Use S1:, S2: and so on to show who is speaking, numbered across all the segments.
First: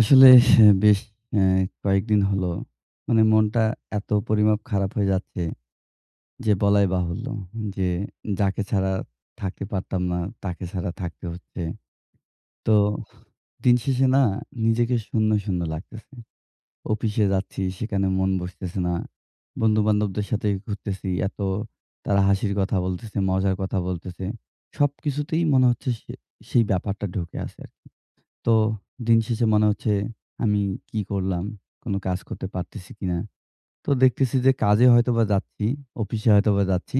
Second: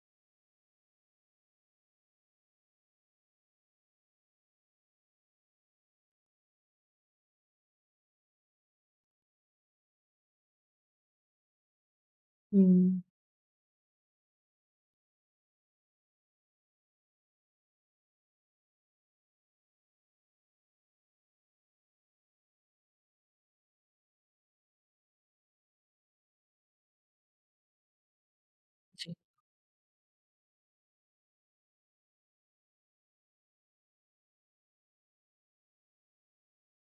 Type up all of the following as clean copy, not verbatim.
S1: আসলে বেশ অ্যা কয়েকদিন হলো মানে মনটা এত পরিমাপ খারাপ হয়ে যাচ্ছে যে বলাই বাহুল্য যে যাকে ছাড়া থাকতে পারতাম না তাকে ছাড়া থাকতে হচ্ছে। তো
S2: হুম,
S1: দিন শেষে না নিজেকে শূন্য, শূন্য লাগতেছে। অফিসে যাচ্ছি সেখানে মন বসতেছে না। বন্ধু-বান্ধবদের সাথে ঘুরতেছি এত তারা হাসির কথা বলতেছে, মজার কথা বলতেছে। সবকিছুতেই মনে হচ্ছে সেই ব্যাপারটা ঢুকে আছে আরকি। তো দিন শেষে মনে হচ্ছে আমি কি করলাম? কোন কাজ করতে পারতেছি কিনা? তো দেখতেছি যে কাজে হয়তোবা যাচ্ছি, অফিসে হয়তোবা যাচ্ছি।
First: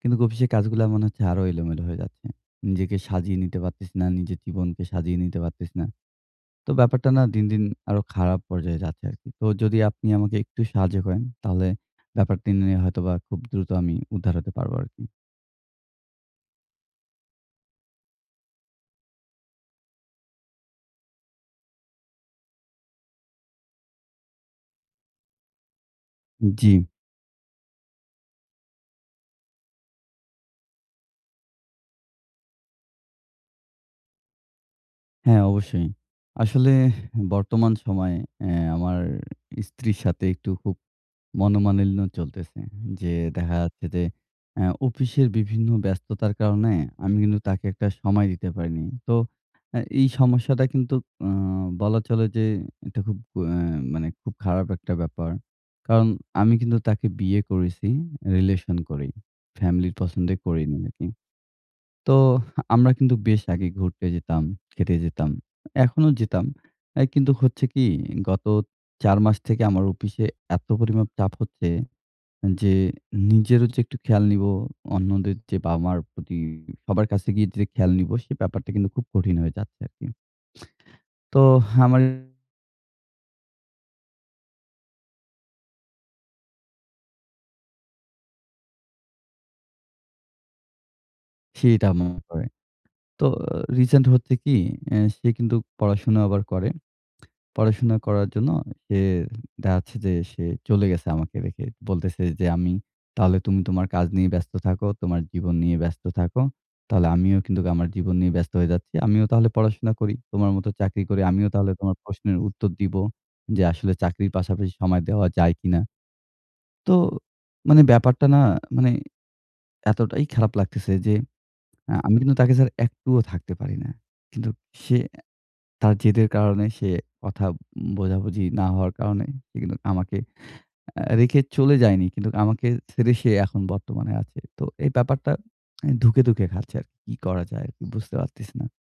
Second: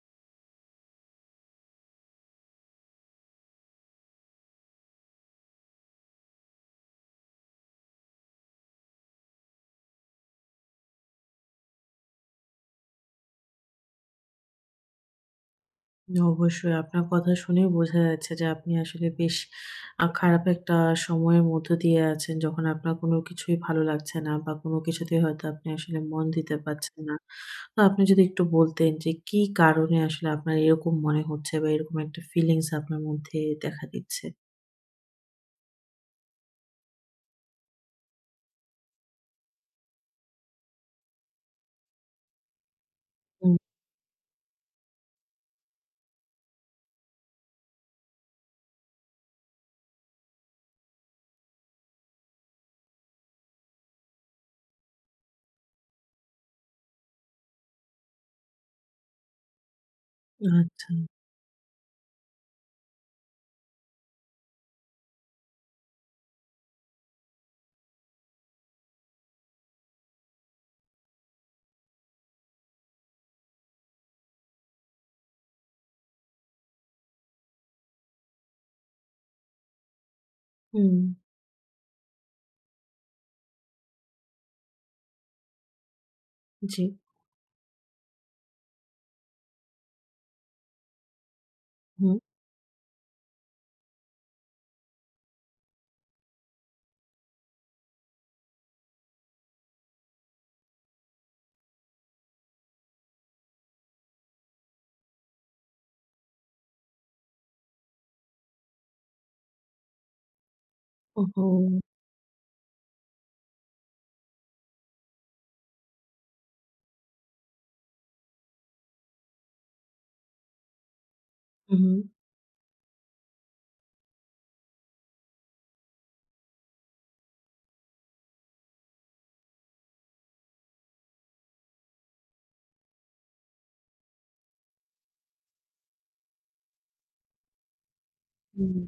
S1: কিন্তু অফিসের কাজগুলা মনে হচ্ছে আরো এলোমেলো হয়ে যাচ্ছে। নিজেকে সাজিয়ে নিতে পারতেছি না, নিজের জীবনকে সাজিয়ে নিতে পারতেছি না। তো ব্যাপারটা না দিন, দিন আরো খারাপ পর্যায়ে যাচ্ছে আরকি। তো যদি আপনি আমাকে একটু সাহায্য করেন তাহলে ব্যাপারটি নিয়ে হয়তোবা খুব দ্রুত আমি উদ্ধার হতে পারবো আরকি।
S2: অবশ্যই আপনার কথা শুনেই বোঝা যাচ্ছে যে আপনি আসলে বেশ খারাপ একটা সময়ের মধ্য দিয়ে আছেন। যখন আপনার কোনো কিছুই ভালো লাগছে না বা কোনো কিছুতেই হয়তো আপনি আসলে মন দিতে
S1: জি,
S2: পারছেন না। তো আপনি যদি একটু বলতেন যে কি কারণে আসলে আপনার এরকম মনে হচ্ছে বা এরকম একটা ফিলিংস আপনার মধ্যে দেখা দিচ্ছে?
S1: হ্যাঁ অবশ্যই। আসলে বর্তমান সময়ে আমার স্ত্রীর সাথে একটু খুব মনোমালিন্য চলতেছে। যে
S2: হুম,
S1: দেখা যাচ্ছে যে অফিসের বিভিন্ন ব্যস্ততার কারণে আমি কিন্তু তাকে একটা সময় দিতে পারিনি। তো এই সমস্যাটা কিন্তু আ বলা চলে যে এটা খুব অ্যা মানে খুব খারাপ একটা ব্যাপার। কারণ আমি কিন্তু তাকে বিয়ে করেছি রিলেশন করেই। ফ্যামিলির পছন্দে করিনি
S2: আচ্ছা।
S1: আরকি। তো আমরা কিন্তু বেশ আগে ঘুরতে যেতাম, খেতে যেতাম। এখনো যেতাম। কিন্তু হচ্ছে কি গত ৪ মাস থেকে আমার অফিসে এত পরিমাণ চাপ হচ্ছে যে নিজেরও যে একটু খেয়াল নিবো, অন্যদের যে বাবা-মার প্রতি সবার কাছে গিয়ে যে খেয়াল নিবো, সে ব্যাপারটা কিন্তু খুব কঠিন হয়ে যাচ্ছে আরকি।
S2: হুম,
S1: তো আমার
S2: জি।
S1: সেটা
S2: হুম,
S1: মনে পড়ে। তো রিসেন্ট হচ্ছে কি, সে কিন্তু পড়াশোনা আবার করে। পড়াশোনা করার জন্য সে দেখা যাচ্ছে যে সে চলে গেছে আমাকে রেখে। বলতেছে যে, "আমি তাহলে তুমি তোমার কাজ নিয়ে ব্যস্ত থাকো, তোমার জীবন নিয়ে ব্যস্ত থাকো। তাহলে আমিও কিন্তু আমার জীবন নিয়ে ব্যস্ত হয়ে যাচ্ছি। আমিও তাহলে পড়াশোনা করি। তোমার মতো চাকরি করি।
S2: ওহো!
S1: আমিও তাহলে তোমার প্রশ্নের উত্তর দিব যে আসলে চাকরির পাশাপাশি সময় দেওয়া যায় কিনা?" তো মানে ব্যাপারটা না মানে এতটাই খারাপ লাগতেছে যে
S2: হুম,
S1: আমি কিন্তু তাকে ছাড়া একটুও থাকতে পারি না। কিন্তু সে তার জেদের কারণে সে কথা বোঝাবুঝি না হওয়ার কারণে সে কিন্তু আমাকে রেখে চলে যায়নি। কিন্তু আমাকে ছেড়ে সে এখন বর্তমানে আছে। তো এই ব্যাপারটা ধুঁকে, ধুঁকে খাচ্ছে আরকি। কি কি করা যায় আরকি বুঝতে পারতেছি না।
S2: হুম।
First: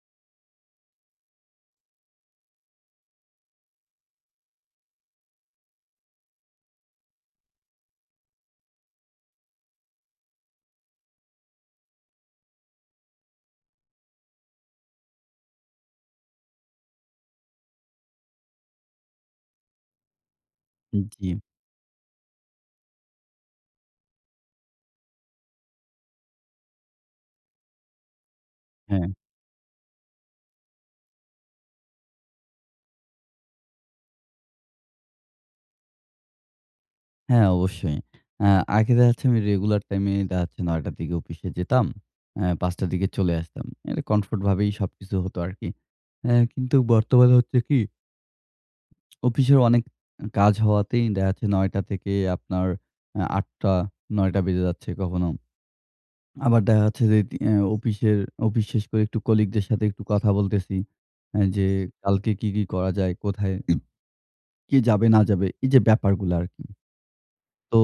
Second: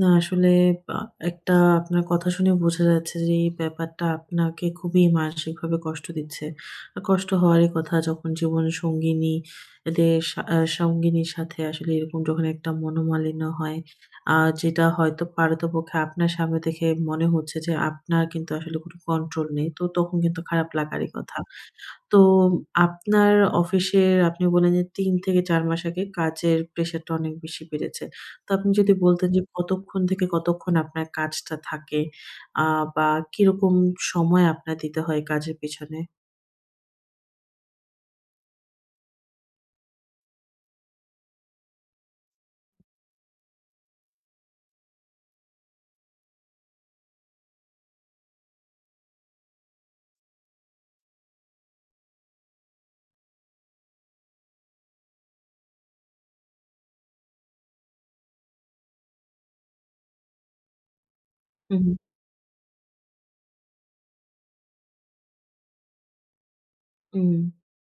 S2: না আসলে আ একটা আপনার কথা শুনে বোঝা যাচ্ছে যে এই ব্যাপারটা আপনাকে খুবই মানসিকভাবে কষ্ট দিচ্ছে। আর কষ্ট হওয়ারই কথা যখন জীবন সঙ্গিনী দের সা আ সঙ্গিনীর সাথে আসলে এরকম যখন একটা মনোমালিন্য হয়, যেটা হয়তো পারতপক্ষে আপনার সামনে দেখে মনে হচ্ছে যে আপনার কিন্তু আসলে কোনো কন্ট্রোল নেই। তো তখন কিন্তু খারাপ লাগারই
S1: জি,
S2: কথা। তো আপনার অফিসের আপনি বললেন যে ৩ থেকে ৪ মাস আগে কাজের প্রেশারটা অনেক বেশি বেড়েছে। তো আপনি যদি
S1: হ্যাঁ।
S2: বলতেন যে কতক্ষণ থেকে কতক্ষণ আপনার কাজটা থাকে? আ বা কিরকম সময় আপনার দিতে হয় কাজের পেছনে?
S1: হ্যাঁ, অবশ্যই। আ আগে দেখা যাচ্ছে আমি রেগুলার টাইমে দেখা যাচ্ছে ৯ টার দিকে অফিসে যেতাম। ৫ টার দিকে চলে আসতাম। এটা কমফোর্ট ভাবেই সবকিছু হতো আরকি। কিন্তু বর্তমানে হচ্ছে কি অফিসের অনেক কাজ হওয়াতেই দেখা যাচ্ছে ৯টা থেকে আপনার ৮টা ৯টা বেজে যাচ্ছে কখনো। আবার দেখা যাচ্ছে যে তি অ্যা অফিসের অফিস শেষ করে একটু কলিগদের সাথে একটু কথা বলতেছি। যে
S2: হু, হু।
S1: কালকে কি, কি করা যায়? কোথায় কে যাবে না যাবে? এই যে ব্যাপারগুলা আরকি।
S2: উম,
S1: তো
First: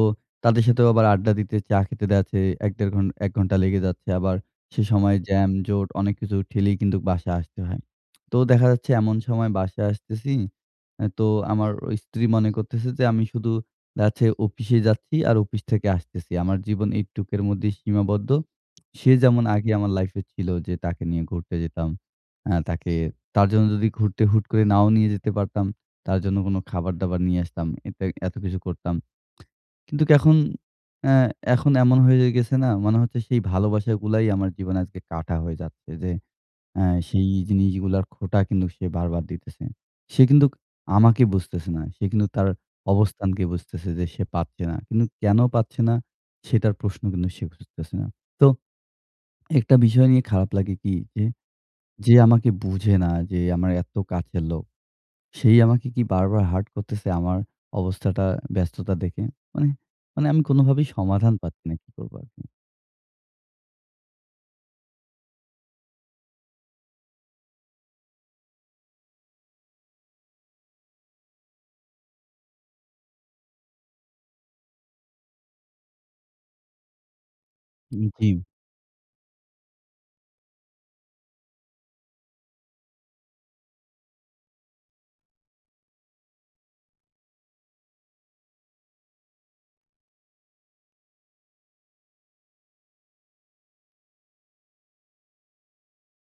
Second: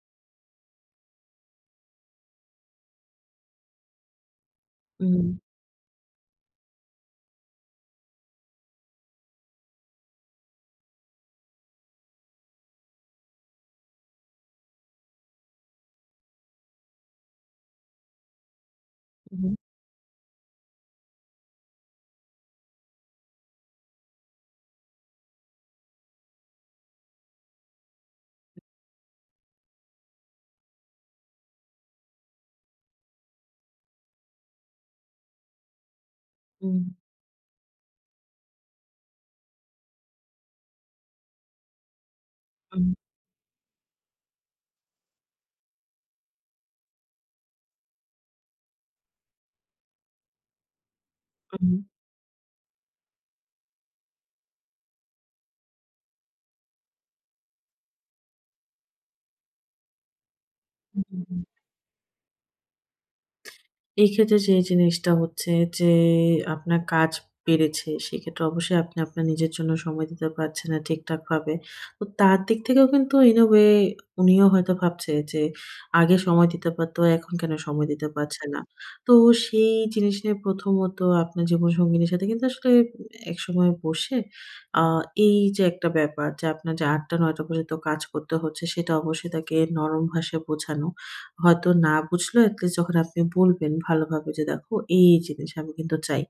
S1: তাদের সাথেও আবার আড্ডা দিতে, চা খেতে যাচ্ছে ১-১.৫ ঘন্টা ১ ঘন্টা লেগে যাচ্ছে। আবার সে সময়
S2: উম,
S1: জ্যাম, জোট অনেক কিছু ঠেলেই কিন্তু বাসায় আসতে হয়। তো দেখা যাচ্ছে এমন সময় বাসায় আসতেছি, তো আমার ও স্ত্রী মনে করতেছে যে আমি শুধু যাচ্ছে অফিসে যাচ্ছি আর অফিস থেকে আসতেছি। আমার জীবন এইটুকের মধ্যেই সীমাবদ্ধ। সে যেমন
S2: উহু,
S1: আগে আমার লাইফে ছিল যে তাকে নিয়ে ঘুরতে যেতাম। আ তাকে তার জন্য যদি ঘুরতে হুট করে নাও নিয়ে যেতে পারতাম, তার জন্য কোনো খাবার-দাবার নিয়ে আসতাম। এতে এত কিছু করতাম। কিন্তু এখন অ্যা এখন এমন হয়ে গেছে না, মনে হচ্ছে সেই ভালোবাসাগুলাই আমার জীবনে আজকে কাঁটা হয়ে যাচ্ছে যে,
S2: উম,
S1: সেই জিনিসগুলার খোঁটা কিন্তু সে বারবার দিতেছে। সে কিন্তু আমাকে বুঝতেছে না। সে কিন্তু তার
S2: উম,
S1: অবস্থানকে বুঝতেছে যে সে পাচ্ছে না। কিন্তু কেন পাচ্ছে না সেটার প্রশ্ন কিন্তু সে খুঁজতেছে না। তো একটা বিষয় নিয়ে খারাপ লাগে কি যে,
S2: উম, উম,
S1: যে আমাকে বুঝে না যে আমার এত কাছের লোক সেই আমাকে কি বারবার hurt করতেছে আমার অবস্থাটা, ব্যস্ততা দেখে। মানে মানে আমি কোনোভাবেই
S2: উম,
S1: সমাধান
S2: উম।
S1: পাচ্ছি না। কি করব আরকি?
S2: এই ক্ষেত্রে যে জিনিসটা হচ্ছে যে, আপনার কাজ বেড়েছে। সেক্ষেত্রে অবশ্যই আপনি আপনার নিজের জন্য সময় দিতে পারছেন না ঠিকঠাকভাবে। তো তার দিক থেকেও কিন্তু in a way উনিও হয়তো ভাবছে যে, আগে সময় দিতে পারতো, এখন কেন সময় দিতে
S1: জি,
S2: পারছে না। তো সেই জিনিস নিয়ে প্রথমত আপনার জীবনসঙ্গিনীর সাথে কিন্তু আসলে একসময় বসে আ এই যে একটা ব্যাপার যে, আপনার যে ৮ঃ০০ টা ৯ঃ০০ পর্যন্ত কাজ করতে হচ্ছে, সেটা অবশ্যই তাকে নরম ভাষায় বোঝানো। হয়তো না বুঝলেও at least যখন আপনি বলবেন ভালোভাবে যে, "দেখো এই, এই জিনিস আমি কিন্তু চাই।"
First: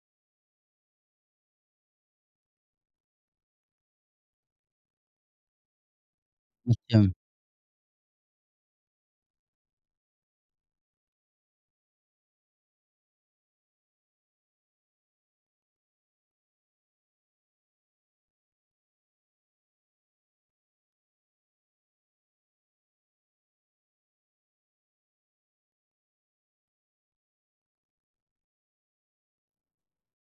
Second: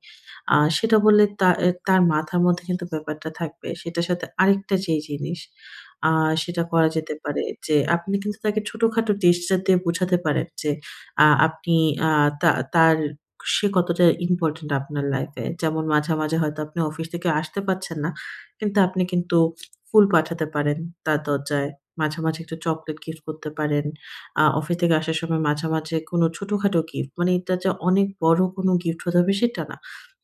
S2: সেটা বললে তা এ তার মাথার মধ্যে কিন্তু ব্যাপারটা থাকবে। সেটার সাথে আরেকটা যেই জিনিস আ সেটা করা
S1: আচ্ছা,
S2: যেতে পারে যে, আপনি কিন্তু তাকে ছোটখাটো জেস্চার দিয়ে বোঝাতে পারেন যে, আ আপনি আ তা তার সে কতটা ইম্পোর্টেন্ট আপনার লাইফে। যেমন মাঝে, মাঝে হয়তো আপনি অফিস থেকে আসতে পারছেন না। কিন্তু আপনি কিন্তু ফুল পাঠাতে পারেন তার দরজায়। মাঝে, মাঝে একটু চকোলেট গিফট করতে পারেন। অফিস থেকে আসার সময় মাঝামাঝি কোনো ছোটখাটো গিফট মানে এটা যে অনেক বড় কোনো গিফট হতে হবে সেটা না।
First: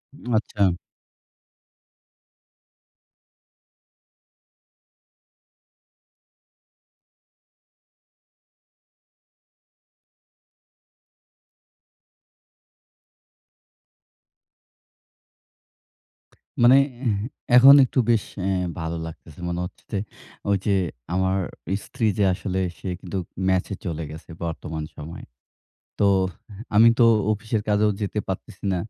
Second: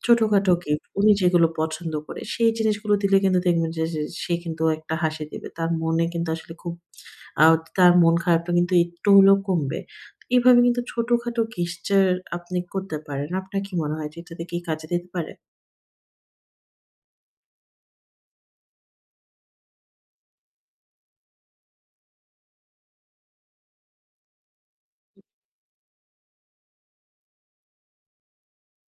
S2: ছোটখাটো
S1: আচ্ছা।
S2: গিফট উনি যেগুলো পছন্দ করে সেই জিনিসগুলো দিলে কিন্তু দেখবেন যে যে সে কিন্তু একটা হাসি দিবে। তার মনে কিন্তু আসলে খুব। আ তার মন খারাপটা কিন্তু একটু হলেও কমবে। এভাবে কিন্তু ছোটখাটো gesture আপনি করতে পারেন। আপনার কি মনে হয় যে এটাতে কি কাজে দিতে পারে?
S1: মানে এখন একটু বেশ ভালো লাগতেছে। মনে হচ্ছে যে, ওই যে আমার স্ত্রী যে আসলে সে কিন্তু ম্যাচে চলে গেছে বর্তমান সময়ে। তো আমি তো অফিসের কাজেও যেতে পারতেছি না।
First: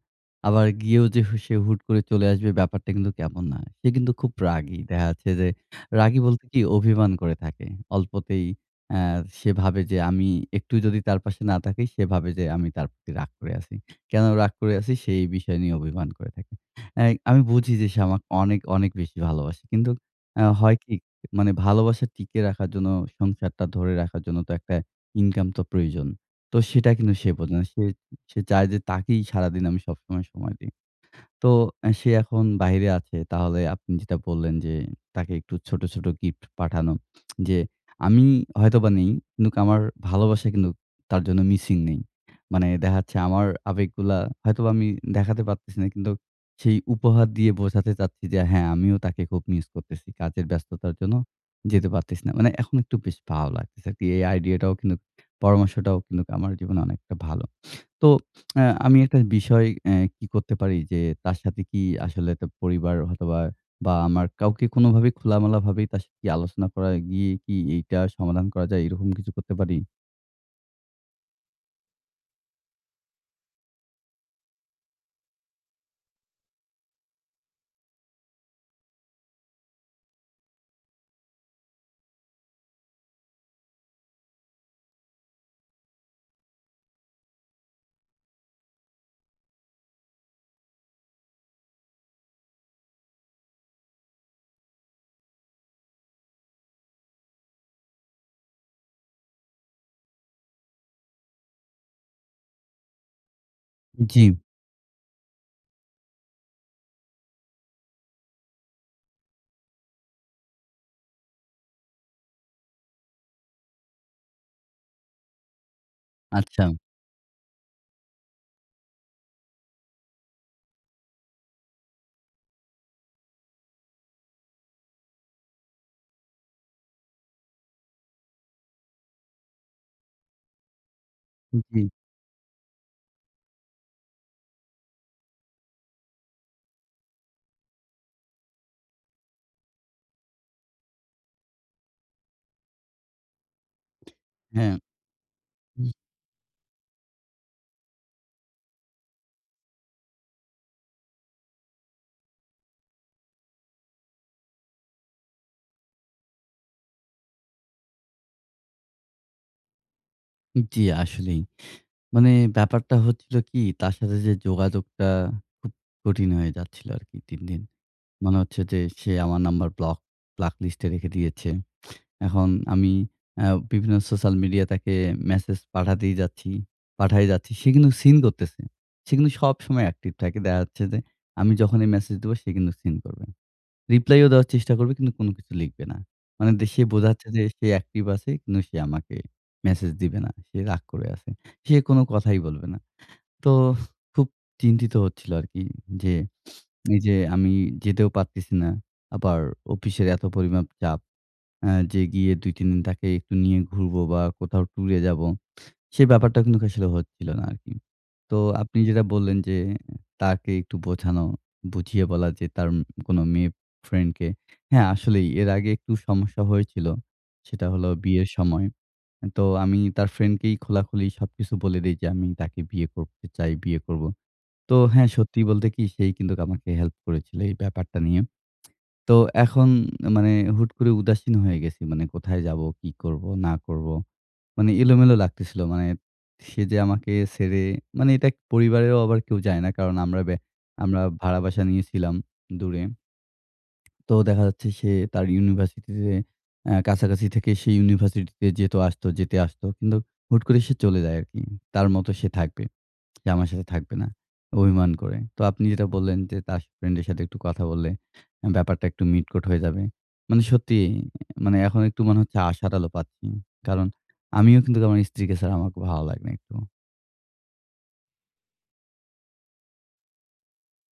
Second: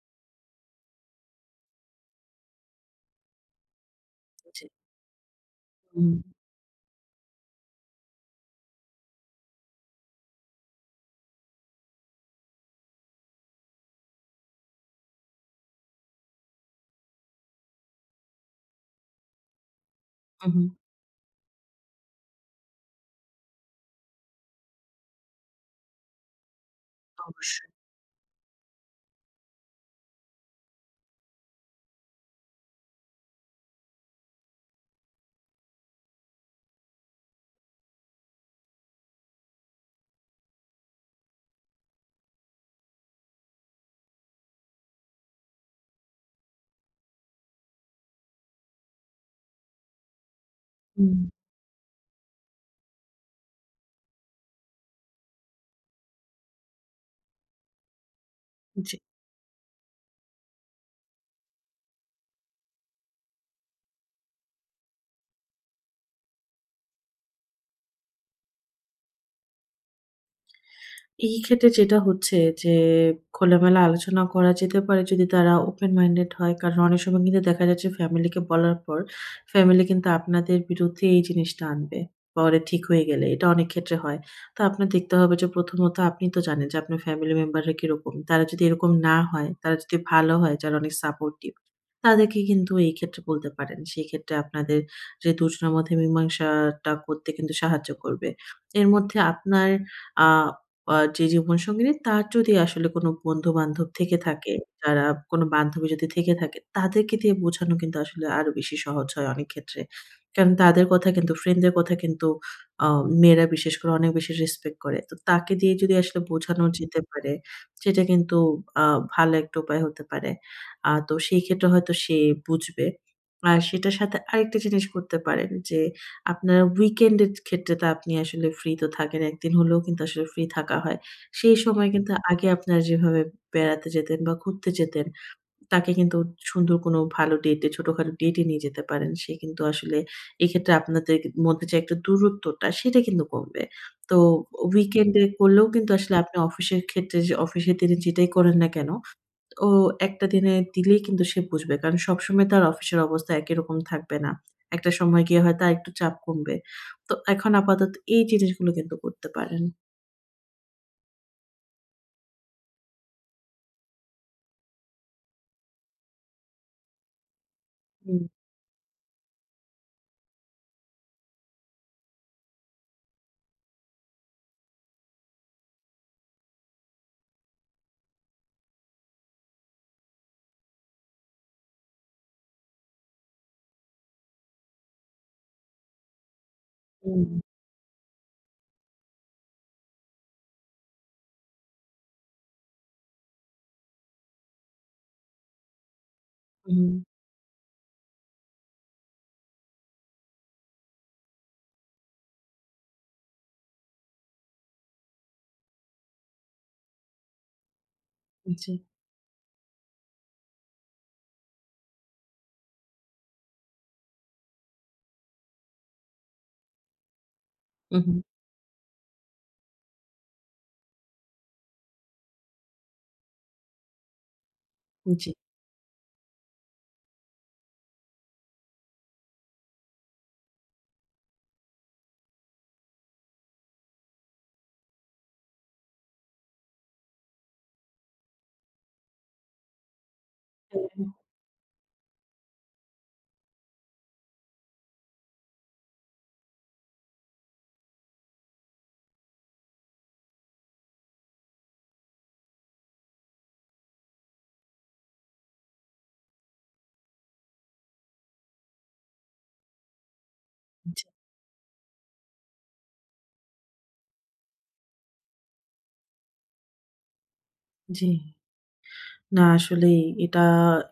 S1: আবার গিয়েও যে সে হুট করে চলে আসবে ব্যাপারটা কিন্তু কেমন না। সে কিন্তু খুব
S2: জি।
S1: রাগী। দেখা যাচ্ছে যে
S2: হুম,
S1: রাগী বলতে কি অভিমান করে থাকে। অল্পতেই অ্যা সে ভাবে যে আমি একটু যদি তার পাশে না থাকি সে ভাবে যে আমি তার প্রতি রাগ করে আছি। কেন রাগ করে আছি সে এই বিষয় নিয়ে অভিমান করে থাকে। অ্যা আমি বুঝি যে সে আমাকে অনেক, অনেক বেশি ভালোবাসে। কিন্তু
S2: হুম, হুম।
S1: হয় কি মানে ভালোবাসা টিকিয়ে রাখার জন্য সংসারটা ধরে রাখার জন্য তো একটা ইনকাম তো প্রয়োজন। তো সেটা কিন্তু সে বোঝে না।
S2: অবশ্যই।
S1: সে চায় যে তাকেই সারাদিন আমি সবসময় সময় দিই। তো সে এখন বাহিরে আছে। তাহলে আপনি যেটা বললেন যে, তাকে একটু ছোট, ছোট গিফট পাঠানো। যে আমি হয়তোবা নেই, কিন্তুক আমার ভালোবাসা কিন্তু তার জন্য মিসিং নেই। মানে দেখা যাচ্ছে আমার আবেগগুলা হয়তোবা আমি দেখাতে পারতেছি না। কিন্তু সেই উপহার দিয়ে বোঝাতে চাচ্ছি যে হ্যাঁ, আমিও তাকে খুব মিস করতেছি। কাজের ব্যস্ততার
S2: হুম,
S1: জন্য যেতে পারতেছি না। মানে এখন একটু বেশ ভালো লাগতেছে আরকি। এই আইডিয়াটাও কিন্তুক পরামর্শটাও কিন্তুক আমার জীবনে অনেকটা ভালো। তো আ
S2: জি।
S1: আমি একটা বিষয় কি করতে পারি যে তার সাথে কি আসলে তো পরিবার হয়তোবা বা আমার কাউকে কোনোভাবে খোলামেলাভাবেই তার সাথে কি আলোচনা করা গিয়ে কি এইটা সমাধান করা যায় এরকম কিছু করতে পারি?
S2: এই ক্ষেত্রে যেটা হচ্ছে যে খোলামেলা আলোচনা করা যেতে পারে যদি তারা ওপেন মাইন্ডেড হয়। কারণ অনেক সময় কিন্তু দেখা যাচ্ছে ফ্যামিলিকে বলার পর ফ্যামিলি কিন্তু আপনাদের বিরুদ্ধে এই জিনিসটা আনবে। পরে ঠিক হয়ে গেলে এটা অনেক ক্ষেত্রে হয়। তো আপনার দেখতে হবে যে প্রথমত আপনি তো জানেন যে আপনার ফ্যামিলি মেম্বাররা কিরকম। তারা যদি এরকম না হয়, তারা যদি ভালো হয় যারা অনেক সাপোর্টিভ তাদেরকে কিন্তু এই ক্ষেত্রে বলতে পারেন। সেক্ষেত্রে আপনাদের যে দুজনের মধ্যে মীমাংসাটা করতে কিন্তু সাহায্য করবে। এর মধ্যে আপনার আ আ যে জীবনসঙ্গিনী তার যদি আসলে কোনো বন্ধু-বান্ধব থেকে
S1: জি,
S2: থাকে, যারা কোনো বান্ধবী যদি থেকে থাকে, তাদেরকে দিয়ে বোঝানো কিন্তু আসলে আরো বেশি সহজ হয় অনেক ক্ষেত্রে। কারণ তাদের কথা কিন্তু ফ্রেন্ডদের কথা কিন্তু আ মেয়েরা বিশেষ করে অনেক বেশি রেসপেক্ট করে। তো তাকে দিয়ে যদি আসলে বোঝানো
S1: আচ্ছা।
S2: যেতে পারে, সেটা কিন্তু আ ভালো একটা উপায় হতে পারে। তো সেই ক্ষেত্রে হয়তো সে বুঝবে। আর সেটার সাথে আরেকটা জিনিস করতে পারেন যে আপনার weekend এর ক্ষেত্রে তো আপনি আসলে ফ্রি তো থাকেন। একদিন হলেও কিন্তু আসলে ফ্রি থাকা হয়। সেই
S1: জি,
S2: সময় কিন্তু আগে আপনারা যেভাবে বেড়াতে যেতেন বা ঘুরতে যেতেন, তাকে কিন্তু সুন্দর কোনো ভালো ডেটে ছোটখাটো ডেটে নিয়ে যেতে পারেন। সে কিন্তু আসলে এক্ষেত্রে আপনাদের মধ্যে যে একটা দূরত্বটা, সেটা কিন্তু কমবে। তো
S1: হ্যাঁ।
S2: weekend এ করলেও কিন্তু
S1: উম
S2: আসলে আপনি অফিসের ক্ষেত্রে যে অফিসের দিনে যেটাই করেন না কেন ও একটা দিনে দিলেই কিন্তু সে বুঝবে। কারণ সবসময় তার অফিসের অবস্থা একই রকম থাকবে না। একটা সময় গিয়ে হয়তো আরেকটু চাপ কমবে। তো এখন আপাতত এই জিনিসগুলো কিন্তু করতে পারেন।
S1: জি, আসলেই। মানে ব্যাপারটা হচ্ছিল কি তার সাথে যে যোগাযোগটা খুব কঠিন হয়ে যাচ্ছিল আরকি দিন, দিন।
S2: হুম,
S1: মনে হচ্ছে যে সে আমার নাম্বার ব্লক ব্লক লিস্টে রেখে দিয়েছে। এখন আমি আ বিভিন্ন সোশ্যাল মিডিয়া তাকে মেসেজ পাঠাতেই যাচ্ছি, পাঠায়ে যাচ্ছি। সে কিন্তু সিন করতেছে। সে কিন্তু সবসময় অ্যাক্টিভ থাকে। দেখা যাচ্ছে যে আমি যখনই মেসেজ দেবো সে কিন্তু সিন করবে। রিপ্লাইও দেওয়ার চেষ্টা করবে কিন্তু কোনো কিছু লিখবে না। মানে সে
S2: হুম,
S1: বোঝাচ্ছে যে সে অ্যাক্টিভ আছে কিন্তু সে আমাকে মেসেজ দিবে না। সে রাগ করে আছে। সে কোনো কথাই বলবে না। তো খুব চিন্তিত হচ্ছিল আরকি যে
S2: হুম,
S1: এই যে আমি যেতেও পারতেছি না। আবার অফিসের এত পরিমাণ চাপ যে গিয়ে ২-৩ দিন তাকে একটু নিয়ে ঘুরবো বা কোথাও ট্যুরে যাবো। সে ব্যাপারটা কিন্তু আসলে হচ্ছিল না আরকি। তো
S2: জি,
S1: আপনি যেটা বললেন যে তাকে একটু বোঝানো, বুঝিয়ে বলা যে তার কোনো মেয়ে ফ্রেন্ডকে হ্যাঁ, আসলেই এর আগে একটু সমস্যা হয়েছিল। সেটা হলো
S2: উহু,
S1: বিয়ের সময়। তো আমি তার ফ্রেন্ডকেই খোলাখুলি সবকিছু বলে দেই যে আমি তাকে বিয়ে করতে চাই, বিয়ে করব। তো হ্যাঁ,
S2: জি,
S1: সত্যি বলতে কি সেই কিন্তু আমাকে হেল্প করেছিল এই ব্যাপারটা নিয়ে। তো এখন মানে হুট করে উদাসীন হয়ে গেছি। মানে কোথায় যাব, কি করব, না করব। মানে এলোমেলো লাগতেছিল। মানে সে যে আমাকে ছেড়ে মানে এটা পরিবারেরও আবার কেউ যায় না। কারণ আমরা
S2: হ্যাঁ,
S1: ভাড়া বাসা নিয়েছিলাম দূরে। তো দেখা যাচ্ছে সে তার ইউনিভার্সিটিতে কাছাকাছি থেকে সে ইউনিভার্সিটিতে যেতে আসতো। কিন্তু হুট করে সে চলে যায় আরকি। তার মতো সে থাকবে। যে আমার সাথে থাকবে না। অভিমান করে। তো আপনি যেটা বললেন যে তার ফ্রেন্ডের সাথে একটু কথা বললে ব্যাপারটা একটু মিটকুট হয়ে যাবে। মানে সত্যি
S2: জি,
S1: মানে এখন একটু মনে হচ্ছে আশার আলো পাচ্ছি। কারণ আমিও কিন্তু আমার স্ত্রীকে ছাড়া আমাকে ভালো লাগে না একটু।
S2: জি। না আসলেই এটা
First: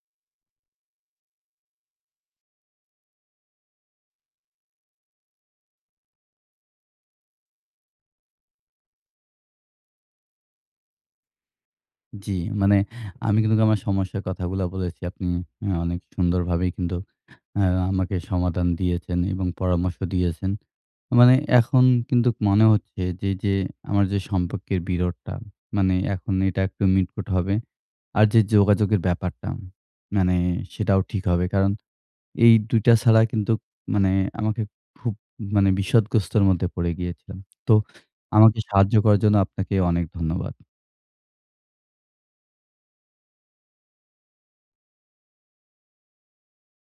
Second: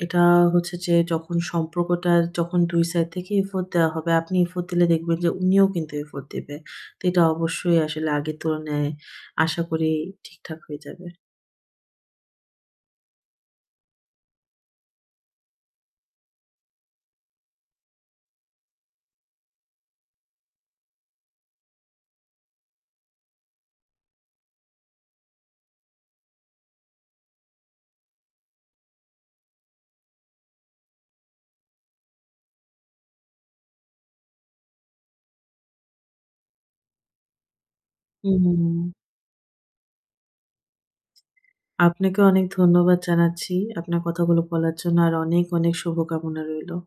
S2: এটা হচ্ছে যে যখন সম্পর্কটা যখন ২ সাইড থেকে এফোর্ট দেওয়া হবে, আপনি এফোর্ট দিলে দেখবেন যে উনিও কিন্তু এফোর্ট দিবে। তো এটা অবশ্যই আসলে আগের তুলনায় আশা করি ঠিকঠাক হয়ে যাবে।
S1: জি, মানে আমি কিন্তু আমার সমস্যার কথাগুলা বলেছি। আপনি অনেক সুন্দরভাবেই কিন্তু আ আমাকে সমাধান দিয়েছেন এবং পরামর্শ দিয়েছেন। মানে এখন কিন্তু মনে হচ্ছে যে, যে আমার যে সম্পর্কের বিরোধটা, মানে এখন এটা একটু মিটকুট হবে। আর যে যোগাযোগের ব্যাপারটা, মানে সেটাও ঠিক হবে। কারণ এই ২ টা ছাড়া কিন্তু মানে আমাকে খুব মানে বিষাদগ্রস্তর মধ্যে পড়ে গিয়েছিলাম। তো আমাকে
S2: হুম।
S1: সাহায্য করার জন্য আপনাকে অনেক ধন্যবাদ।
S2: আপনাকে অনেক ধন্যবাদ জানাচ্ছি। আপনার কথাগুলো বলার জন্য আর অনেক অনেক শুভকামনা রইলো।